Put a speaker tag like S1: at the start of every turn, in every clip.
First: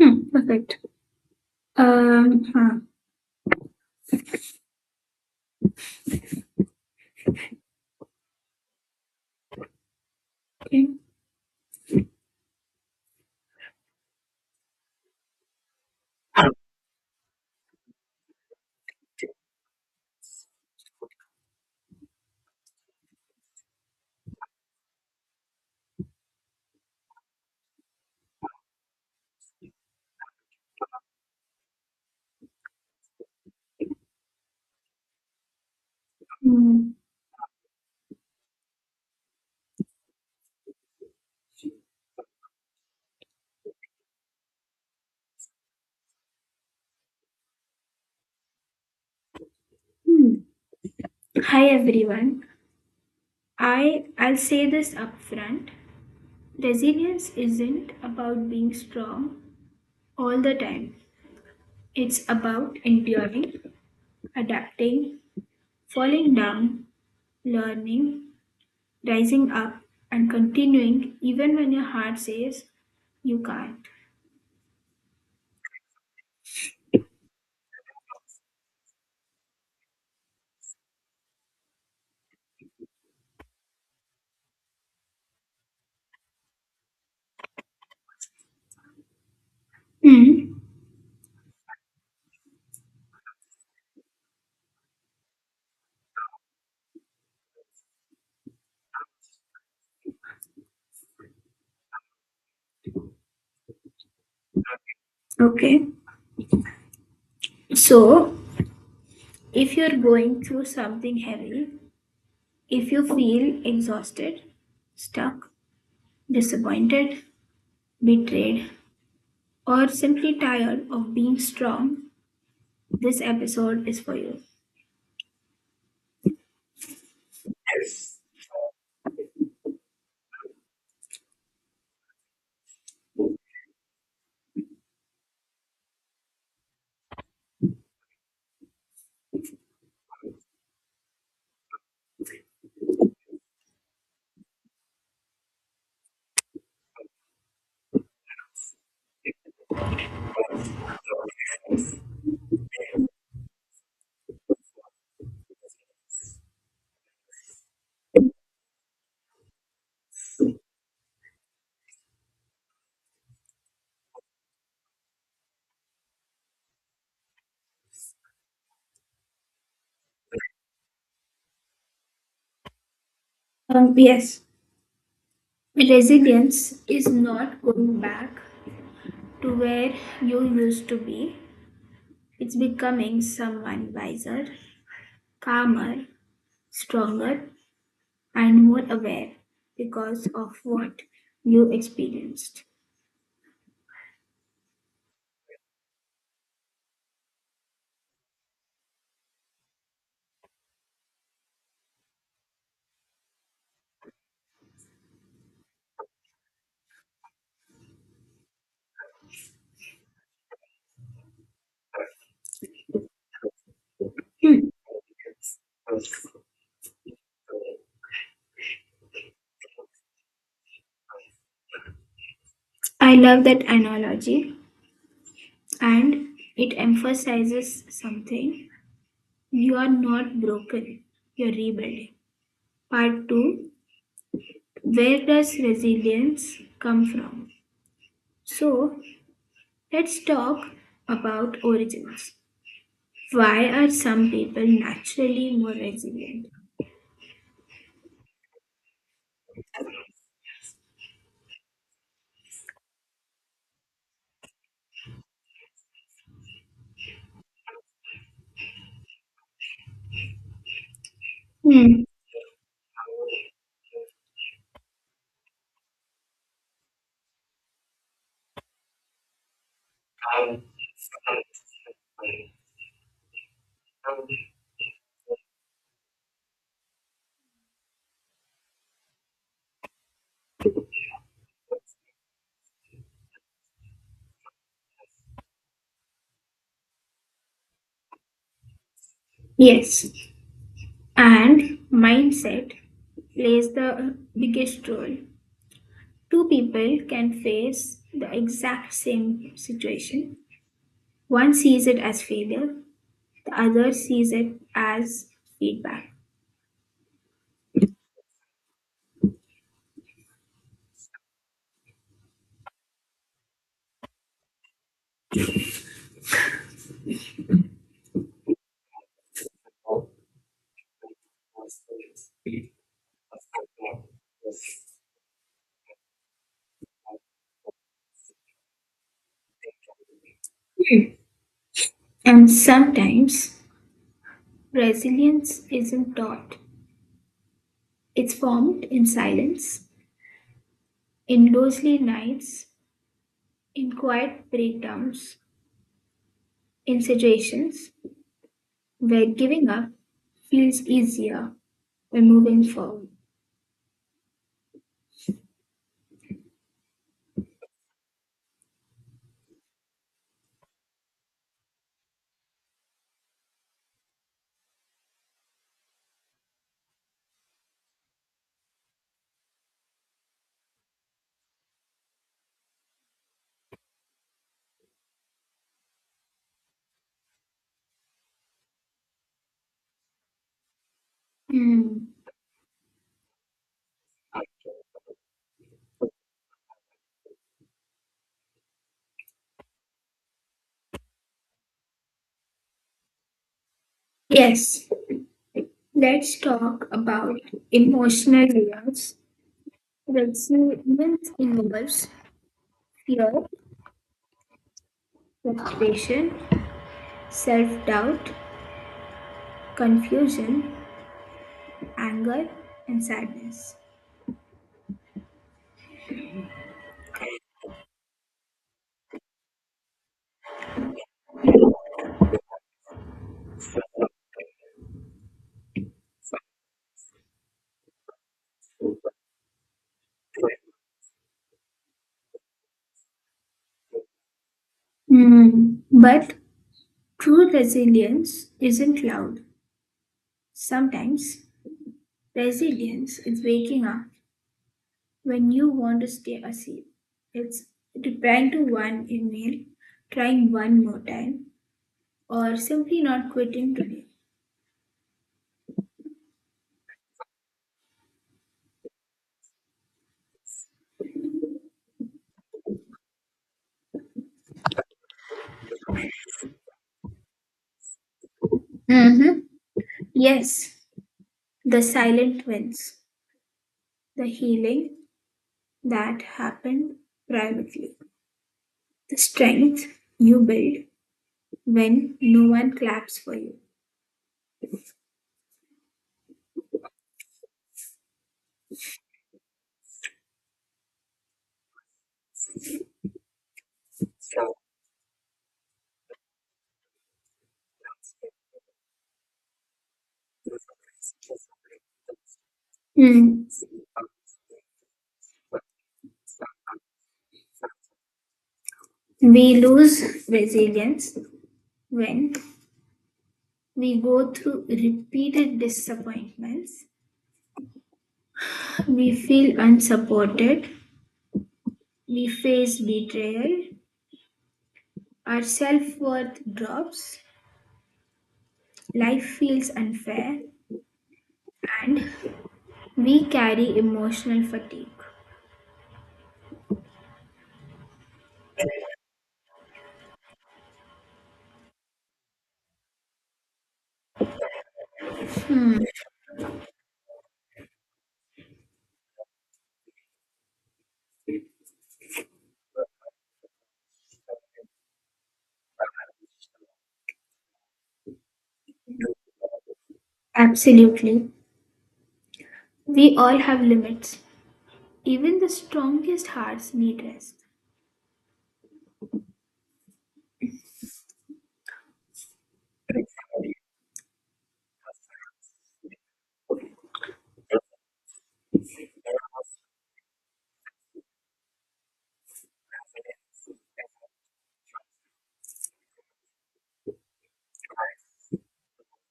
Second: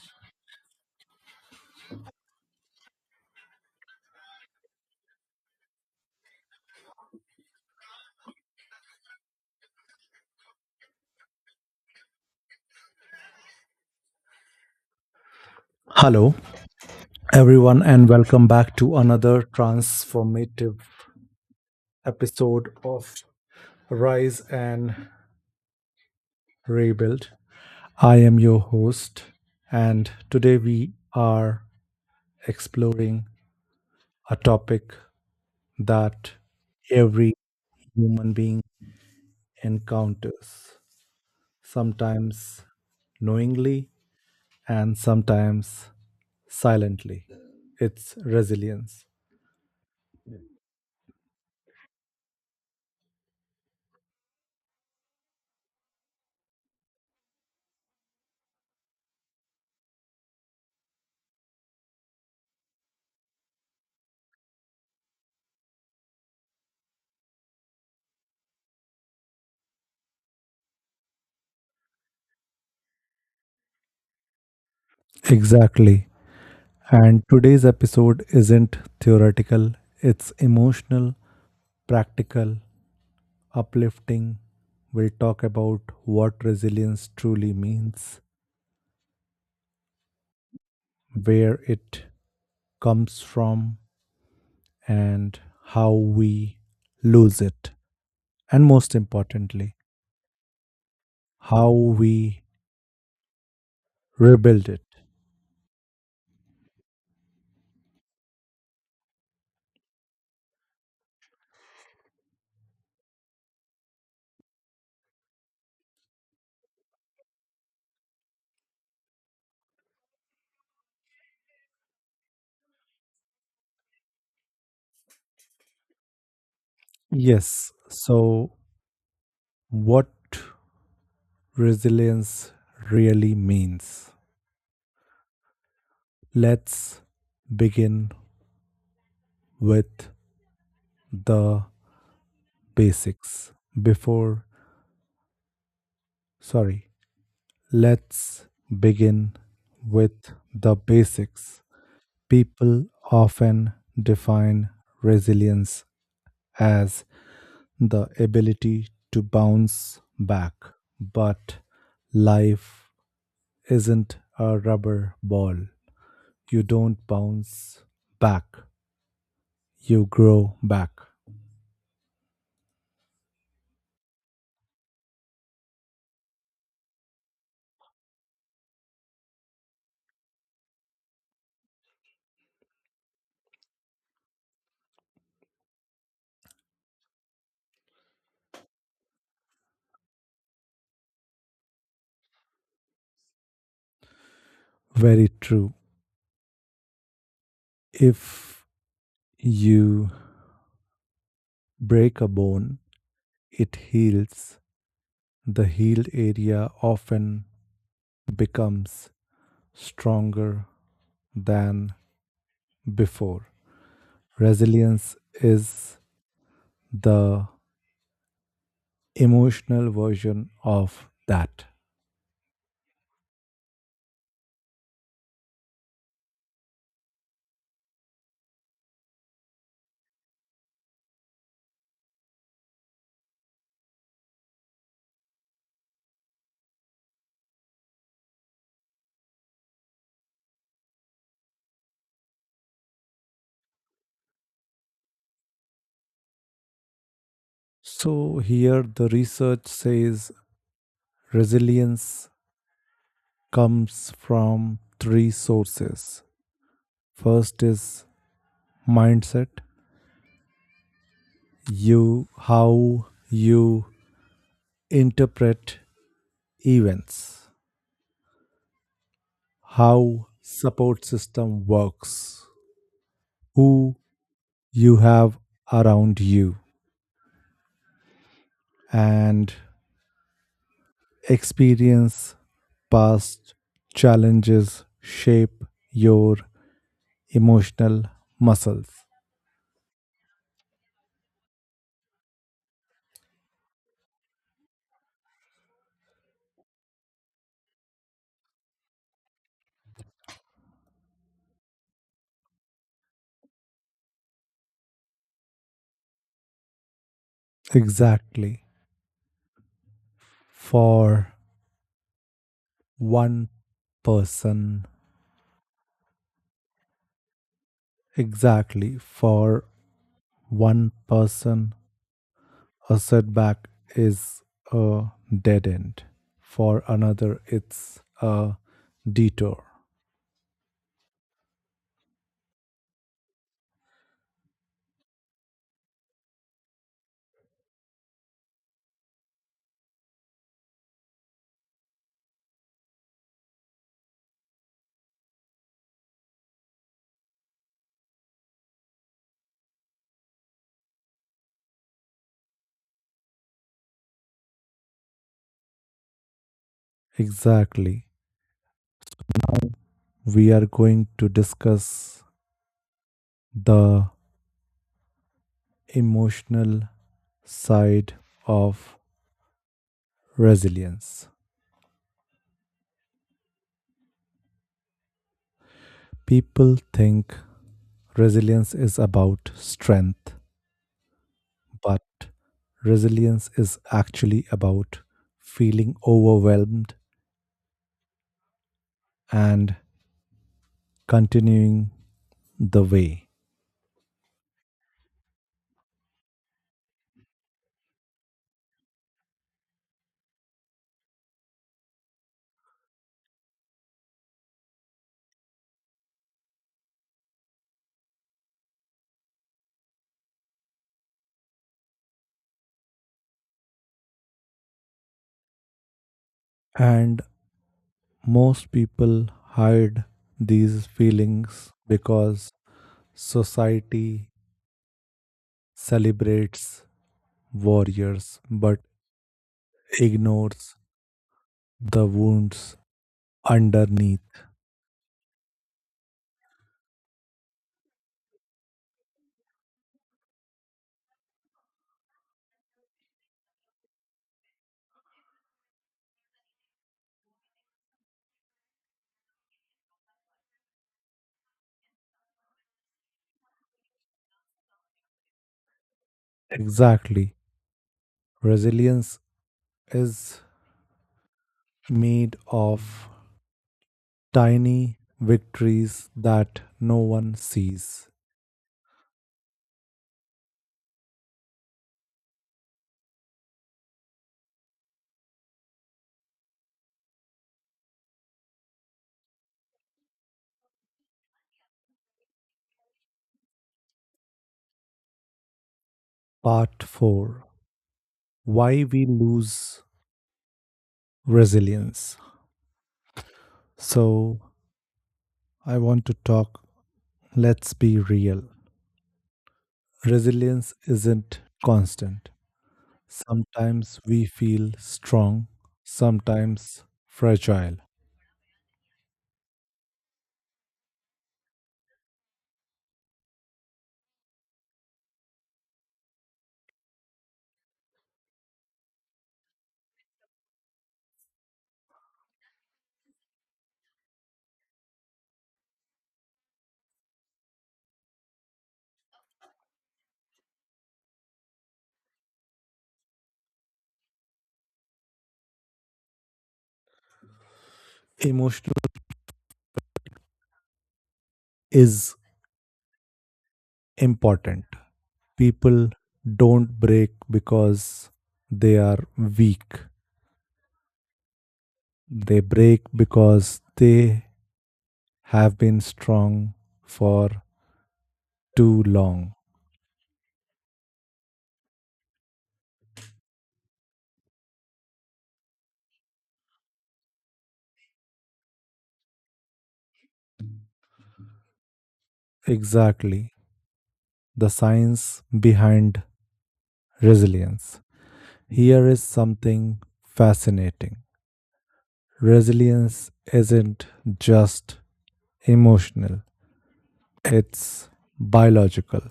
S1: Hmm, perfect. Um, huh, okay.
S2: Hello, everyone, and welcome back to another transformative episode of Rise and Rebuild. I am your host, and today we are exploring a topic that
S1: Hmm,
S2: every human being encounters, sometimes knowingly and sometimes silently. It's resilience.
S1: hmm. Hi everyone. I'll say this upfront. Resilience isn't about being strong all the time. It's about enduring, adapting, falling down, learning, rising up, and continuing even when your heart says you can't.
S2: Exactly. And today's episode isn't theoretical, it's emotional, practical, uplifting. We'll talk about what resilience truly means,
S1: Hmm.
S2: where it comes from, and how we lose it. And most importantly, how we rebuild it.
S1: Okay. So, if you're going through something heavy, if you feel exhausted, stuck, disappointed, betrayed, or simply tired of being strong, this episode is for you.
S2: Yes, so what resilience really means. Let's begin with the basics before, sorry, let's begin with the basics. People often define resilience as the ability to bounce back, but life isn't a rubber ball. You don't bounce back, you grow back.
S1: Yes, resilience is not going back to where you used to be, it's becoming someone wiser, calmer, stronger, and more aware because of what you experienced.
S2: Very true. If you break a bone, it heals. The healed area often becomes stronger than before.
S1: Hmm.
S2: Resilience is the emotional version of that.
S1: I love that analogy, and it emphasizes something: you are not broken, you're rebuilding. Part 2. Where does resilience come from? So, let's talk about origins. Why are some people naturally more resilient?
S2: So, here the research says resilience comes from three sources. First is mindset,
S1: Hmm.
S2: you how you interpret events, how support system works, who you have around you, and experience past challenges shape your emotional muscles.
S1: Yes, and mindset plays the biggest role. Two people can face the exact same situation. One sees it as failure, the other sees it as feedback.
S2: exactly for one person exactly, for one person a setback is a dead end, for another it's a detour.
S1: And sometimes, resilience isn't taught, it's formed in silence, in lonely nights, in quiet breakdowns, in situations where giving up feels easier than moving forward.
S2: Exactly, we are going to discuss the emotional side of resilience. People think resilience is about strength, but
S1: Hmm.
S2: resilience is actually about feeling overwhelmed and continuing the way.
S1: Yes, let's talk about emotional layers. Resilience involves fear, frustration, self doubt, confusion, anger, and sadness.
S2: And most people hide these feelings because society celebrates warriors but ignores the wounds underneath.
S1: Hmm. But true resilience isn't loud. Sometimes resilience is waking up when you want to stay asleep. It's replying to one email, trying one more time, or simply not quitting today.
S2: Exactly. Resilience is made of tiny victories that no one sees.
S1: Mm-hmm. Yes, the silent wins, the healing that happened privately, the strength you build when no one claps for you.
S2: Part 4, why we lose resilience. So, I want to talk, Let's be real. Resilience isn't constant. Sometimes we feel strong, sometimes fragile.
S1: We lose resilience when we go through repeated disappointments, we feel unsupported, we face betrayal, our self worth drops, life feels unfair, and we carry emotional fatigue.
S2: Emotional is important.
S1: Hmm.
S2: People don't break because they are weak. They break because they have been strong for too long.
S1: Absolutely. We all have limits. Even the strongest hearts need rest.
S2: Exactly. The science behind resilience. Here is something fascinating. Resilience isn't just emotional, it's biological.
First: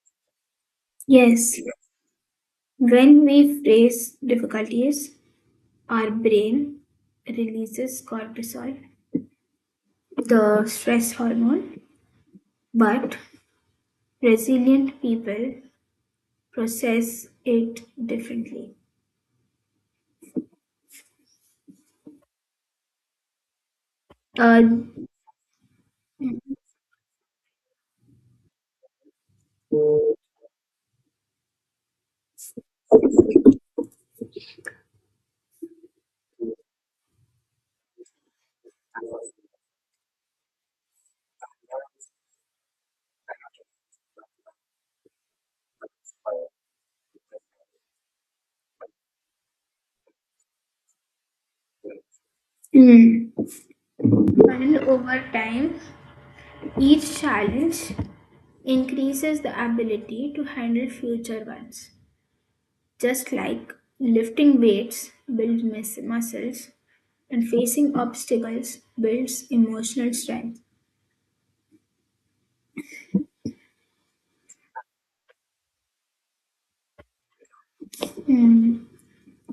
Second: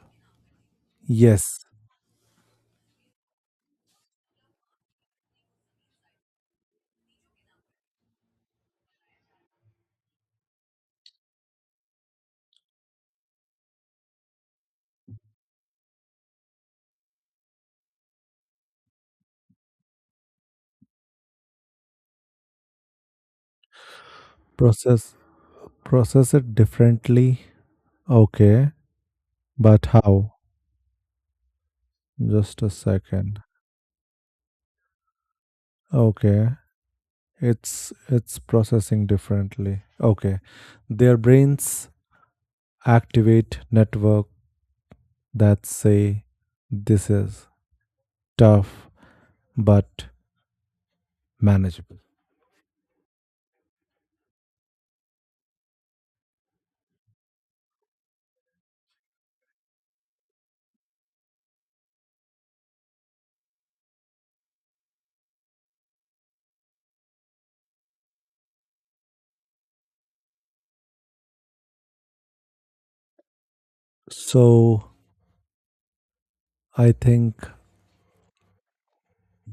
S2: Yes,
S1: Yes, when we face difficulties, our brain releases cortisol, the stress hormone, but resilient people process it differently. Uh,
S2: process process it differently. Okay, but how? Just a second. Okay. It's processing differently. Okay. Their brains activate network that say this is tough but manageable.
S1: Mm. And over time, each challenge increases the ability to handle future ones. Just like lifting weights builds muscles and facing obstacles builds emotional strength.
S2: So I think
S1: Mm.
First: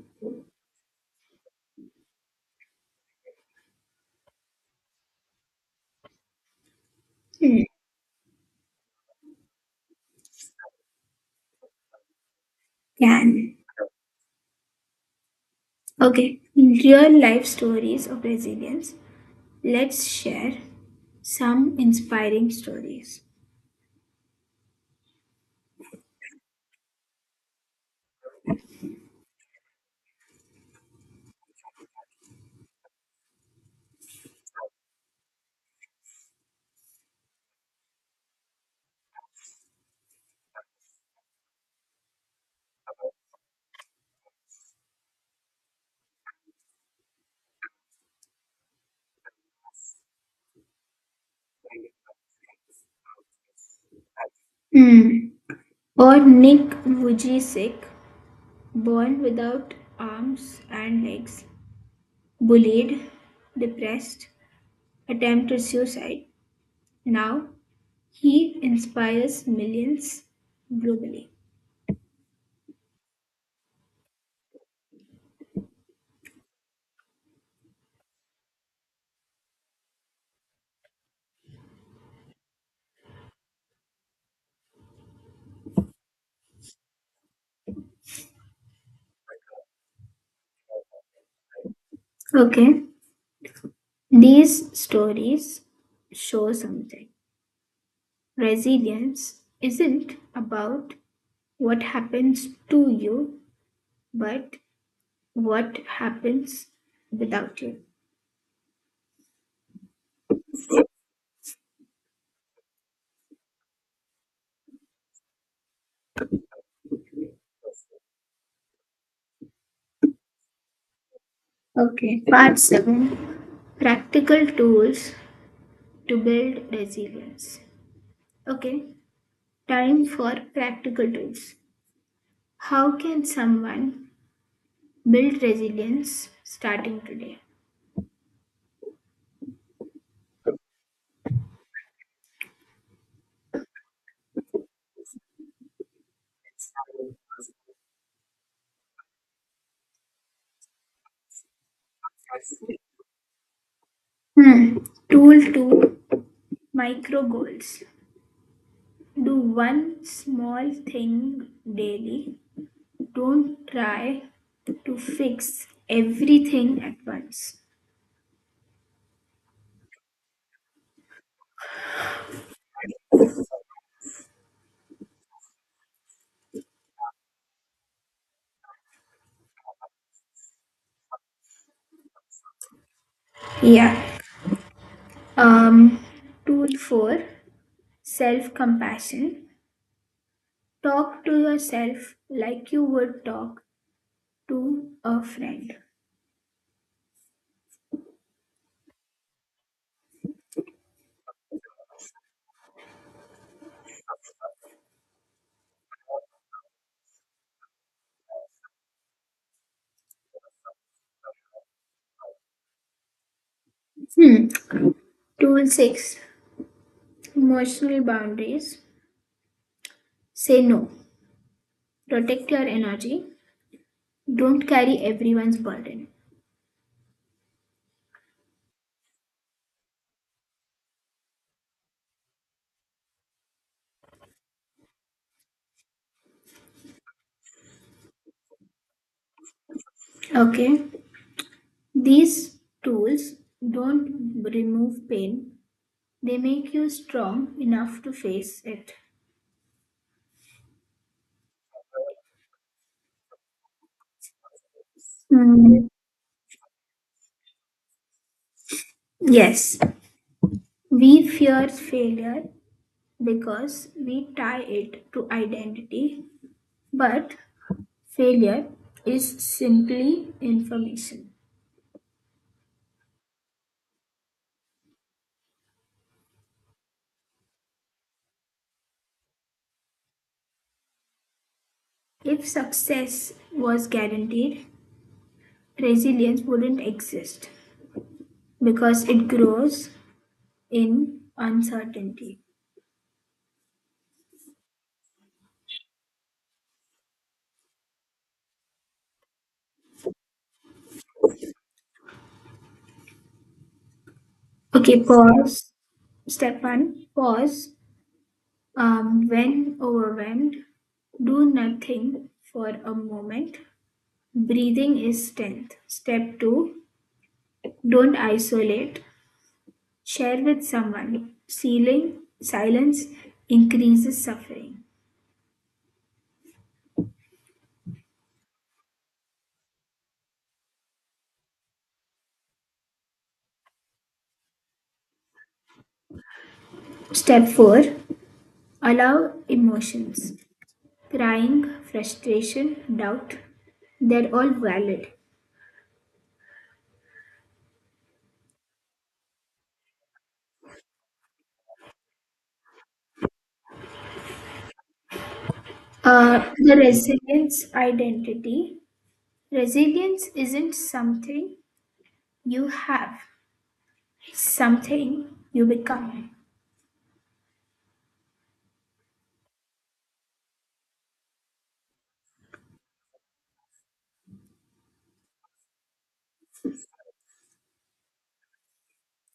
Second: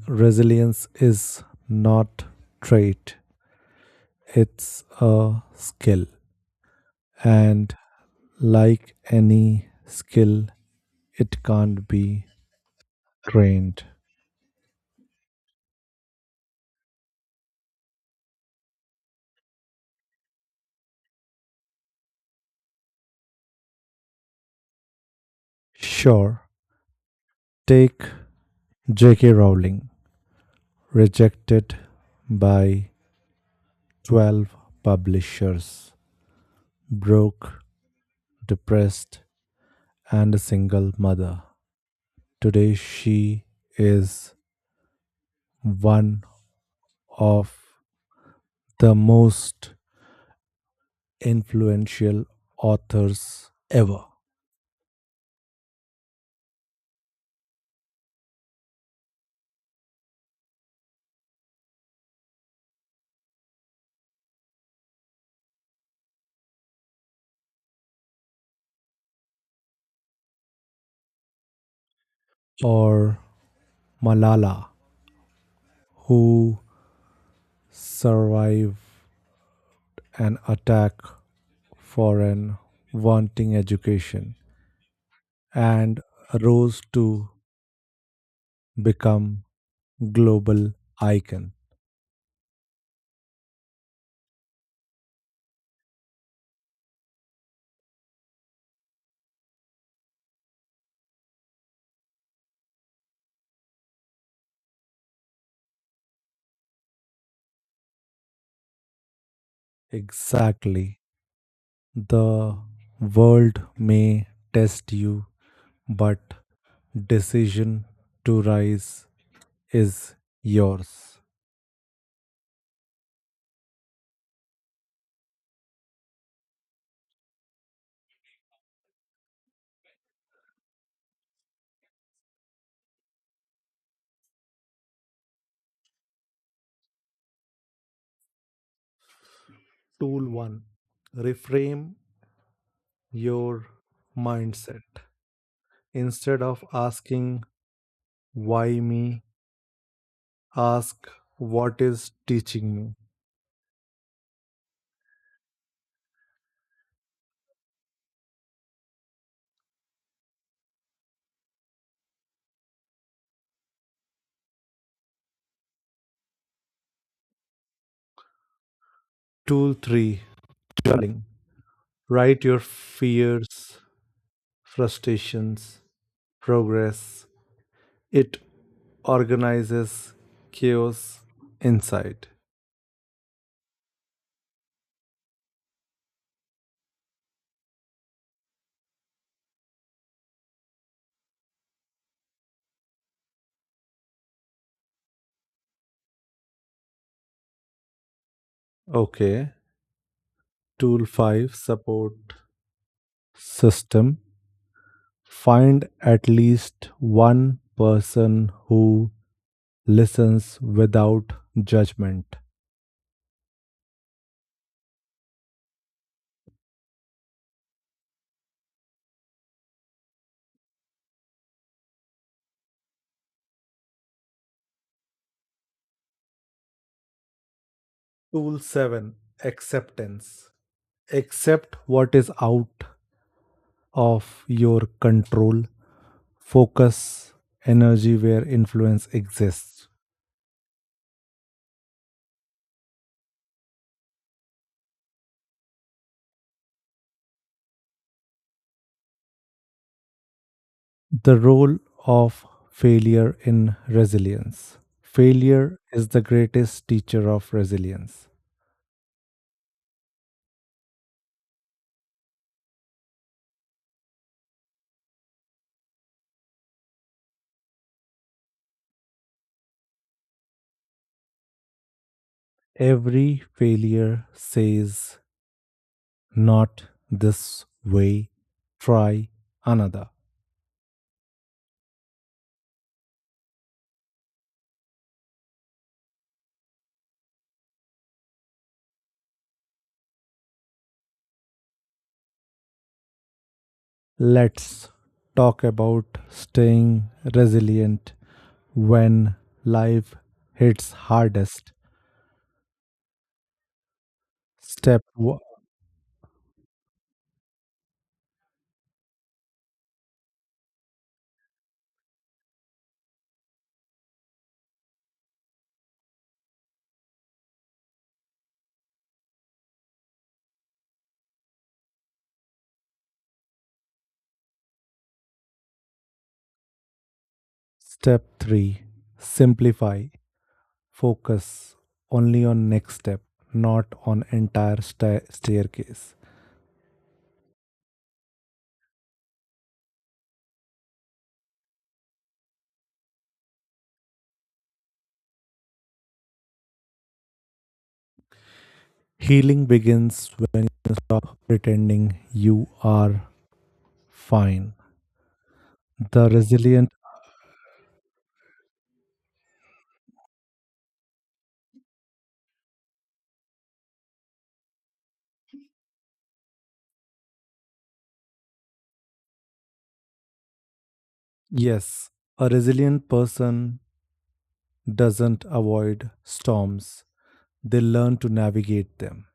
S2: resilience is not trait. It's a skill.
S1: Mm.
S2: And like any skill, it can't be
S1: Yeah.
S2: trained.
S1: Okay, real life stories of resilience. Let's share some inspiring stories.
S2: Sure. Take J.K. Rowling, rejected by 12 publishers, broke, depressed, and a single mother. Today, she is one of the most influential authors ever.
S1: Hmm. Or Nick Vujicic, born without arms and legs, bullied, depressed, attempted suicide. Now he inspires millions globally.
S2: Or Malala, who survived an attack for an wanting education and rose to become global icon.
S1: Okay, these stories show something. Resilience isn't about what happens to you, but what happens without you?
S2: Exactly. The world may test you, but decision to rise is yours.
S1: Okay, part 7. Practical Tools to Build Resilience. Okay, time for practical tools. How can someone build resilience starting today?
S2: Tool 1, reframe your mindset. Instead of asking, "Why me?" ask, "What is teaching me?"
S1: Hmm. Tool 2. Micro Goals. Do one small thing daily. Don't try to fix everything at once.
S2: Tool 3, journaling. Write your fears, frustrations, progress. It organizes chaos inside.
S1: Yeah. Um, tool four, self compassion. Talk to yourself like you would talk to a friend.
S2: Okay. Tool 5, support system. Find at least one person who listens without judgment.
S1: Hmm. Tool six, emotional boundaries. Say no. Protect your energy. Don't carry everyone's burden.
S2: Tool 7, acceptance. Accept what is out of your control. Focus energy where influence exists.
S1: Okay. These tools don't remove pain, they make you strong enough to face it.
S2: The role of failure in resilience. Failure
S1: Hmm.
S2: is the greatest teacher of resilience.
S1: Yes. We fear failure because we tie it to identity, but failure is simply information.
S2: Every failure says, not this way, try another.
S1: If success was guaranteed, resilience wouldn't exist because it grows in uncertainty.
S2: Let's talk about staying resilient when life hits hardest. Step
S1: Okay,
S2: one.
S1: pause. Step one, pause. When overwhelmed, do nothing for a moment. Breathing is strength. Step two, don't isolate. Share with someone. Sealing, silence increases suffering.
S2: Step 3, simplify. Focus only on next step, not on entire staircase.
S1: Step 4. Allow emotions. Crying, frustration, doubt, they're all valid.
S2: Healing begins when you stop pretending you are fine. The
S1: The
S2: resilient,
S1: resilience identity. Resilience isn't something you have, it's something you become.
S2: yes, a resilient person doesn't avoid storms, they learn to navigate them.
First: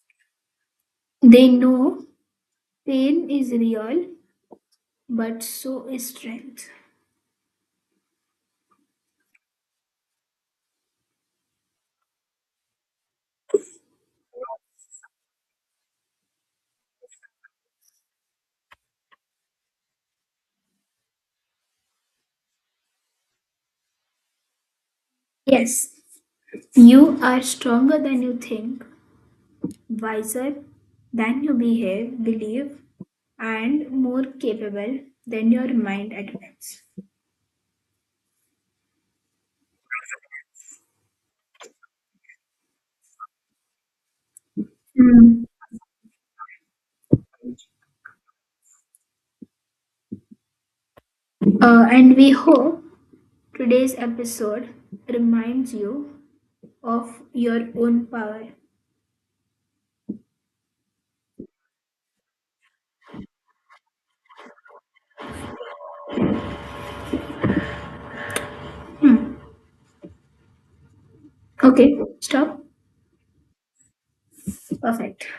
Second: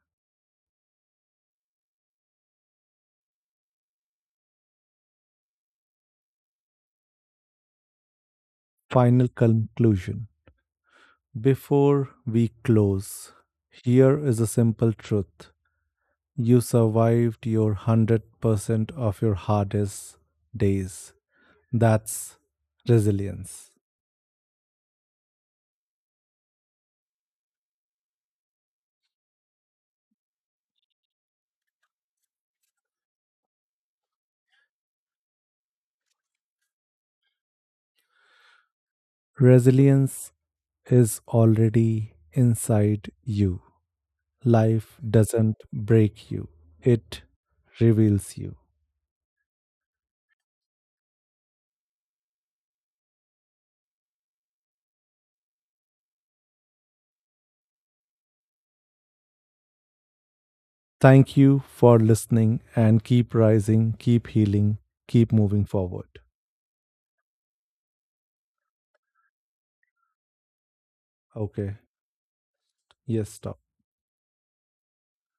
S1: They know pain is real, but so is strength.
S2: Final conclusion. Before we close, here is a simple truth. You survived your 100% of your hardest days. That's resilience.
S1: Yes, you are stronger than you think, wiser than you believe, and more capable than your mind admits.
S2: Resilience is already inside you. Life
S1: Hmm.
S2: doesn't break you, it reveals you.
S1: And we hope today's episode reminds you of your own power.
S2: Thank you for listening and keep rising, keep healing, keep moving forward. Okay.
S1: Okay, stop.
S2: Yes, stop.
S1: Perfect.